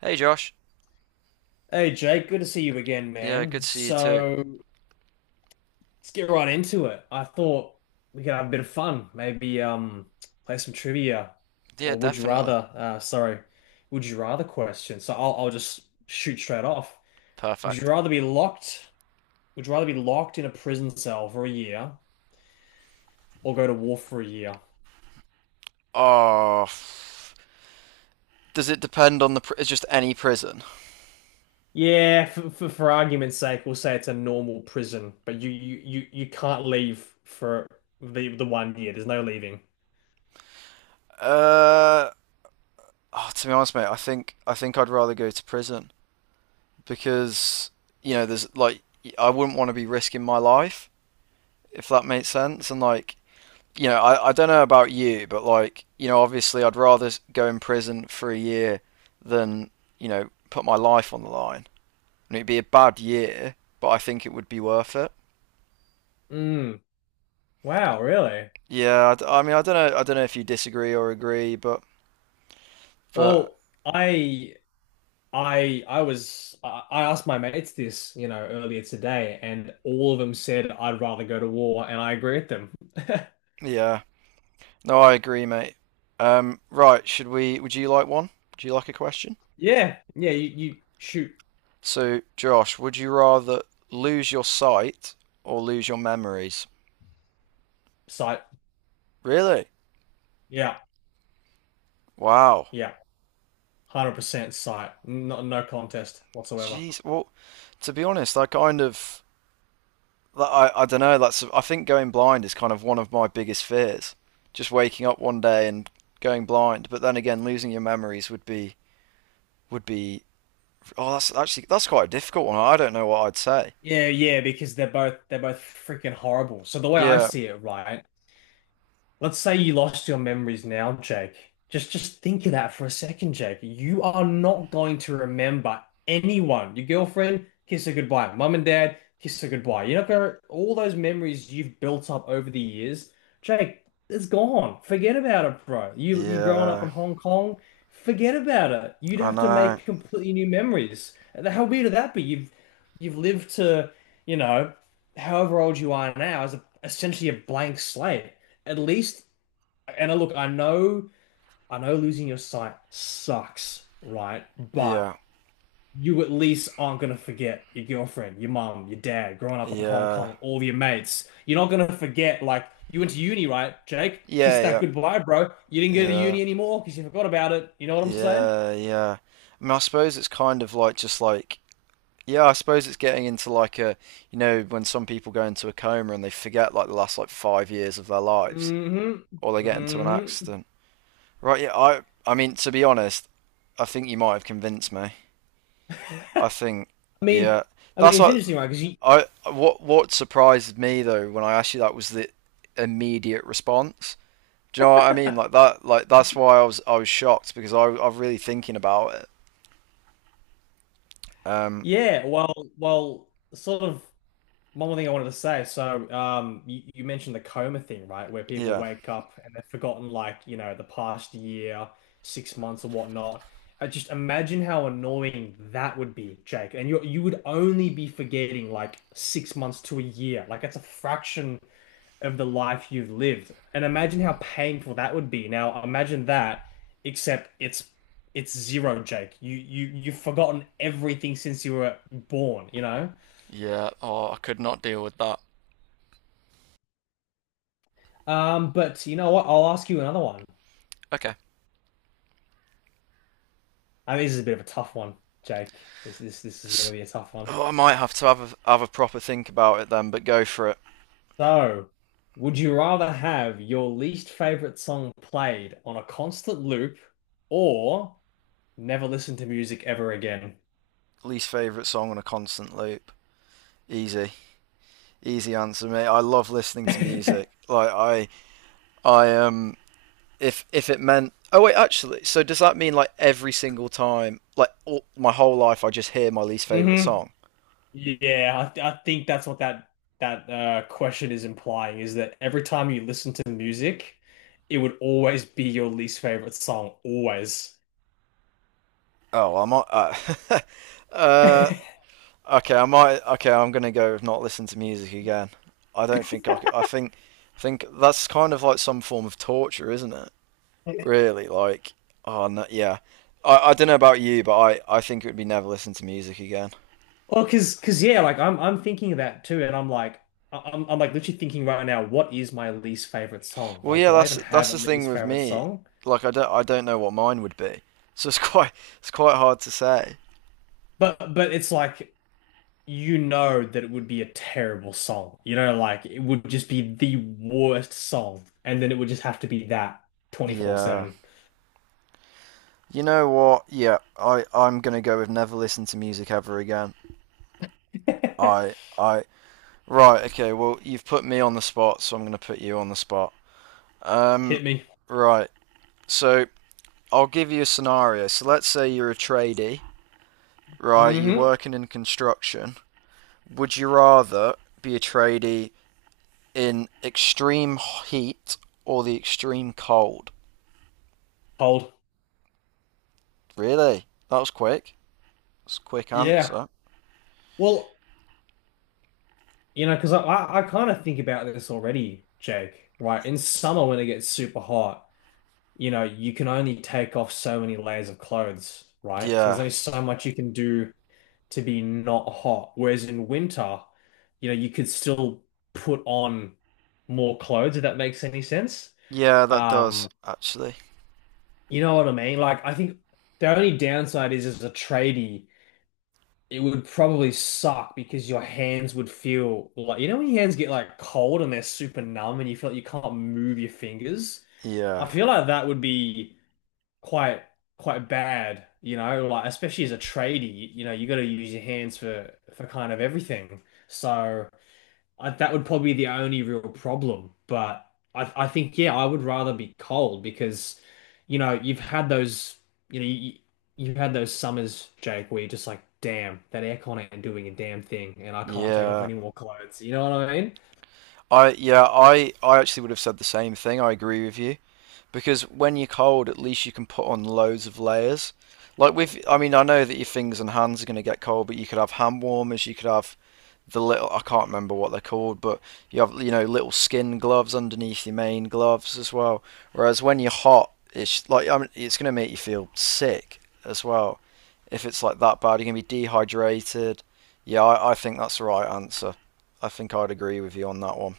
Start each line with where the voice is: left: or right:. right: Hey, Josh.
left: Hey Jake, good to see you again,
right: Yeah, good
left: man.
right: to see you too.
left: So let's get right into it. I thought we could have a bit of fun, maybe play some trivia,
right: Yeah,
left: or would you
right: definitely.
left: rather sorry, would you rather question. So I'll just shoot straight off. Would
right: Perfect.
left: you rather be locked? Would you rather be locked in a prison cell for a year or go to war for a year?
right: Oh, does it depend on the? It's just any prison.
left: Yeah, for argument's sake, we'll say it's a normal prison, but you can't leave for the one year. There's no leaving.
right: Uh, oh, to be honest, mate, I think I'd rather go to prison because there's like I wouldn't want to be risking my life if that makes sense. And like I don't know about you, but like obviously I'd rather go in prison for a year than put my life on the line. And it'd be a bad year, but I think it would be worth it.
left: Mm. Wow, really?
right: Yeah, I mean, I don't know. I don't know if you disagree or agree, but
left: Well, I was I asked my mates this, earlier today, and all of them said I'd rather go to war, and I agree with them.
right: yeah, no, I agree, mate. Right, should we? Would you like one? Do you like a question?
left: Yeah, yeah, you shoot
right: So, Josh, would you rather lose your sight or lose your memories?
left: sight.
right: Really?
left: Yeah,
right: Wow.
left: yeah, 100% sight. No, no contest whatsoever.
right: Jeez. Well, to be honest, I kind of, like, I don't know. That's I think going blind is kind of one of my biggest fears. Just waking up one day and going blind. But then again, losing your memories would be. Oh, that's actually that's quite a difficult one. I don't know what I'd say.
left: Yeah, yeah, because they're both freaking horrible. So the way I
right: Yeah,
left: see it, right, let's say you lost your memories now, Jake. Just think of that for a second, Jake. You are not going to remember anyone. Your girlfriend, kiss her goodbye. Mum and dad, kiss her goodbye. You're not gonna all those memories you've built up over the years, Jake, it's gone. Forget about it, bro. You growing up
right: yeah,
left: in Hong Kong, forget about it. You'd
right: I
left: have to
right: know.
left: make completely new memories. How weird would that be? You've lived to, you know, however old you are now as a, essentially a blank slate at least, and look, I know losing your sight sucks, right? But
right: Yeah,
left: you at least aren't gonna forget your girlfriend, your mom, your dad, growing up in Hong
right: yeah,
left: Kong, all your mates. You're not gonna forget, like, you went to uni, right, Jake? Kiss
right: yeah,
left: that
right: yeah,
left: goodbye, bro. You didn't go to
right: yeah,
left: uni anymore because you forgot about it. You know what I'm saying?
right: yeah, yeah. I mean, I suppose it's kind of like just like, yeah, I suppose it's getting into like a, when some people go into a coma and they forget like the last like 5 years of their lives,
left: Mm hmm,
right: or they get into
left: mm
right: an
left: hmm.
right: accident. Right? Yeah, I mean, to be honest, I think you might have convinced me. I think,
left: I mean,
right: yeah,
left: I mean,
right: that's
left: it's
right: like,
left: interesting, right? Because you,
right: I what surprised me though when I asked you that was the immediate response. Do you know what I mean? Like that. Like that's why I was shocked because I'm really thinking about it. Um.
left: yeah, well, sort of. One more thing I wanted to say. So, you mentioned the coma thing, right? Where people
right: Yeah.
left: wake up and they've forgotten, like, the past year, 6 months or whatnot. I just imagine how annoying that would be, Jake. And you would only be forgetting like 6 months to a year. Like, that's a fraction of the life you've lived. And imagine how painful that would be. Now, imagine that, except it's zero, Jake. You've forgotten everything since you were born, you know?
right: Yeah. Oh, I could not deal with that.
left: But you know what? I'll ask you another one.
right: Okay.
left: I mean, this is a bit of a tough one, Jake. This is going to be a tough one.
right: Oh, I might have to have a proper think about it then. But go for it.
left: So, would you rather have your least favorite song played on a constant loop, or never listen to music ever again?
right: Least favorite song on a constant loop. Easy. Easy answer, mate. I love listening to music. Like I if it meant, oh, wait, actually, so does that mean like every single time, like, all, my whole life I just hear my least favorite
left: Hmm.
right: song?
left: Yeah, I think that's what that question is implying is that every time you listen to music, it would always be your least favorite song, always.
right: Oh, I might. Uh, okay, I might. Okay, I'm gonna go with not listen to music again. I don't think I could. I think that's kind of like some form of torture, isn't it? Really, like, oh no, yeah. I don't know about you, but I think it would be never listen to music again.
left: Well, because yeah, like I'm thinking of that too, and I'm like I'm like literally thinking right now, what is my least favorite song?
right: Well,
left: Like,
right: yeah,
left: do I
right: that's
left: even have
right: that's
left: a
right: the thing
left: least
right: with
left: favorite
right: me.
left: song?
right: Like, I don't know what mine would be, so it's quite it's quite hard to say.
left: But it's like you know that it would be a terrible song. You know, like it would just be the worst song, and then it would just have to be that
right: Yeah,
left: 24/7.
right: you know what? Yeah, I'm gonna go with never listen to music ever again. I I right okay. Well, you've put me on the spot, so I'm gonna put you on the spot. Um,
left: Hit me.
right: right. So I'll give you a scenario. So let's say you're a tradie, right? You're
left: Mm-hmm.
right: working in construction. Would you rather be a tradie in extreme heat or the extreme cold?
left: Cold.
right: Really? That was quick. That's a quick
left: Yeah.
right: answer.
left: Well, you know, because I kind of think about this already, Jake. Right? In summer when it gets super hot. You know, you can only take off so many layers of clothes, right? So there's
right: Yeah.
left: only so much you can do to be not hot. Whereas in winter, you know, you could still put on more clothes, if that makes any sense.
right: Yeah, that does
left: Um,
right: actually.
left: you know what I mean? Like, I think the only downside is as a tradie, it would probably suck because your hands would feel like, you know, when your hands get like cold and they're super numb and you feel like you can't move your fingers. I
right: Yeah.
left: feel like that would be quite quite bad, you know, like especially as a tradie, you know, you got to use your hands for kind of everything. So I, that would probably be the only real problem. But I think yeah, I would rather be cold because, you know, you've had those, you know, you've had those summers, Jake, where you're just like, damn, that aircon ain't doing a damn thing, and I can't take off
right: Yeah.
left: any more clothes. You know what I mean?
right: I yeah, I actually would have said the same thing. I agree with you because when you're cold, at least you can put on loads of layers. Like with, I mean, I know that your fingers and hands are going to get cold, but you could have hand warmers, you could have the little, I can't remember what they're called, but you have little skin gloves underneath your main gloves as well. Whereas when you're hot, it's like, I mean, it's gonna make you feel sick as well. If it's like that bad, you're gonna be dehydrated. Yeah, I think that's the right answer. I think I'd agree with you on that one.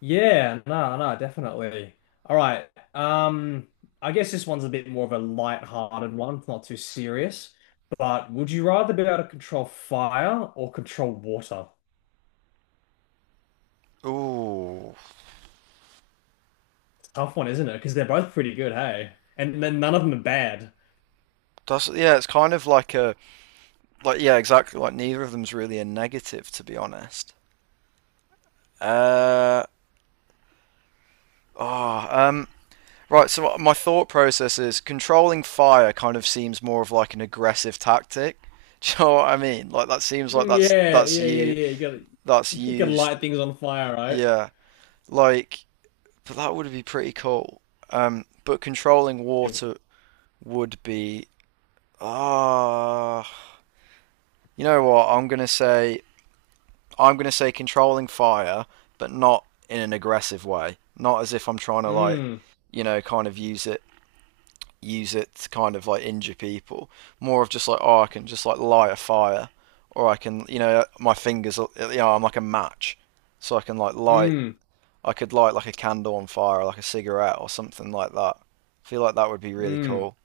left: Yeah, no, no, definitely. All right. I guess this one's a bit more of a light-hearted one. It's not too serious. But would you rather be able to control fire or control water?
right: Ooh,
left: Tough one, isn't it? Because they're both pretty good, hey? And then none of them are bad.
right: that's, yeah. It's kind of like a, like, yeah, exactly. Like neither of them's really a negative, to be honest. Uh oh, um, Right, so my thought process is controlling fire kind of seems more of like an aggressive tactic. Do you know what I mean? Like that seems like
left: Mm,
right: that's
left: yeah,
right: that's
left: yeah, yeah,
right: you,
left: yeah. You
right: that's
left: you gotta
right: used.
left: light things on fire, right?
right: Yeah, like, but that would be pretty cool. But controlling
left: It,
right: water would be, ah. You know what? I'm gonna say controlling fire, but not in an aggressive way. Not as if I'm trying to, like,
left: mm,
right: kind of use it, to kind of like injure people. More of just like, oh, I can just like light a fire, or I can, my fingers, I'm like a match, so I can like light.
left: mm,
right: I could light like a candle on fire, or like a cigarette, or something like that. I feel like that would be really
left: mm.
right: cool.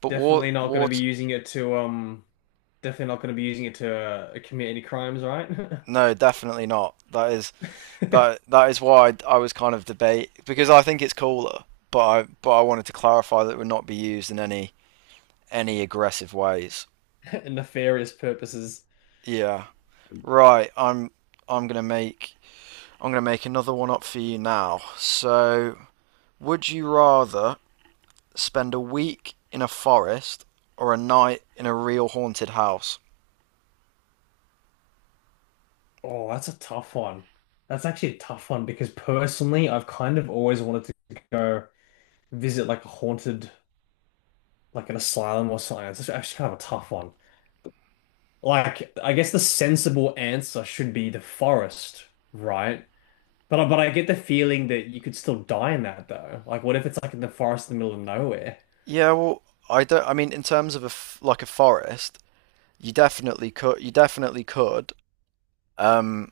right: But
left: Definitely not gonna be
right: water,
left: using it to, definitely not gonna be using it to commit any crimes, right?
right: no, definitely not. That is, that is why I was kind of debate, because I think it's cooler, but I wanted to clarify that it would not be used in any aggressive ways.
left: And nefarious purposes.
right: Yeah. Right, I'm gonna make I'm going to make another one up for you now. So, would you rather spend a week in a forest or a night in a real haunted house?
left: Oh, that's a tough one. That's actually a tough one because personally, I've kind of always wanted to go visit like a haunted, like an asylum or something. It's actually kind of a tough one. Like, I guess the sensible answer should be the forest, right? But but I get the feeling that you could still die in that though. Like, what if it's like in the forest in the middle of nowhere?
right: Yeah, well, I don't. I mean, in terms of a forest, you definitely could. You definitely could. Um,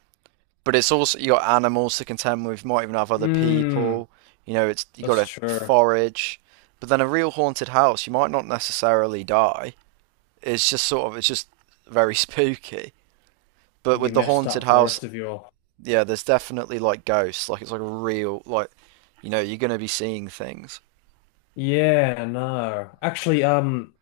right: but it's also, you got animals to contend with. You might even have other
left: Mm,
right: people. You know, it's, you got
left: that's
right: to
left: true.
right: forage. But then a real haunted house, you might not necessarily die. It's just very spooky. But
left: You'd be
right: with the
left: messed
right: haunted
left: up for the
right: house,
left: rest of your.
right: yeah, there's definitely like ghosts. Like it's like a real, like, you know, you're gonna be seeing things.
left: Yeah, no. Actually,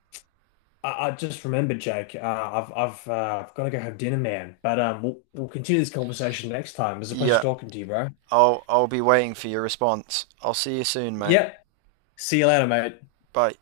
left: I just remembered, Jake. I've I've got to go have dinner, man. But we'll continue this conversation next time. It was a pleasure
right: Yeah,
left: talking to you, bro.
right: I'll be waiting for your response. I'll see you soon, mate.
left: Yep. See you later, mate.
right: Bye.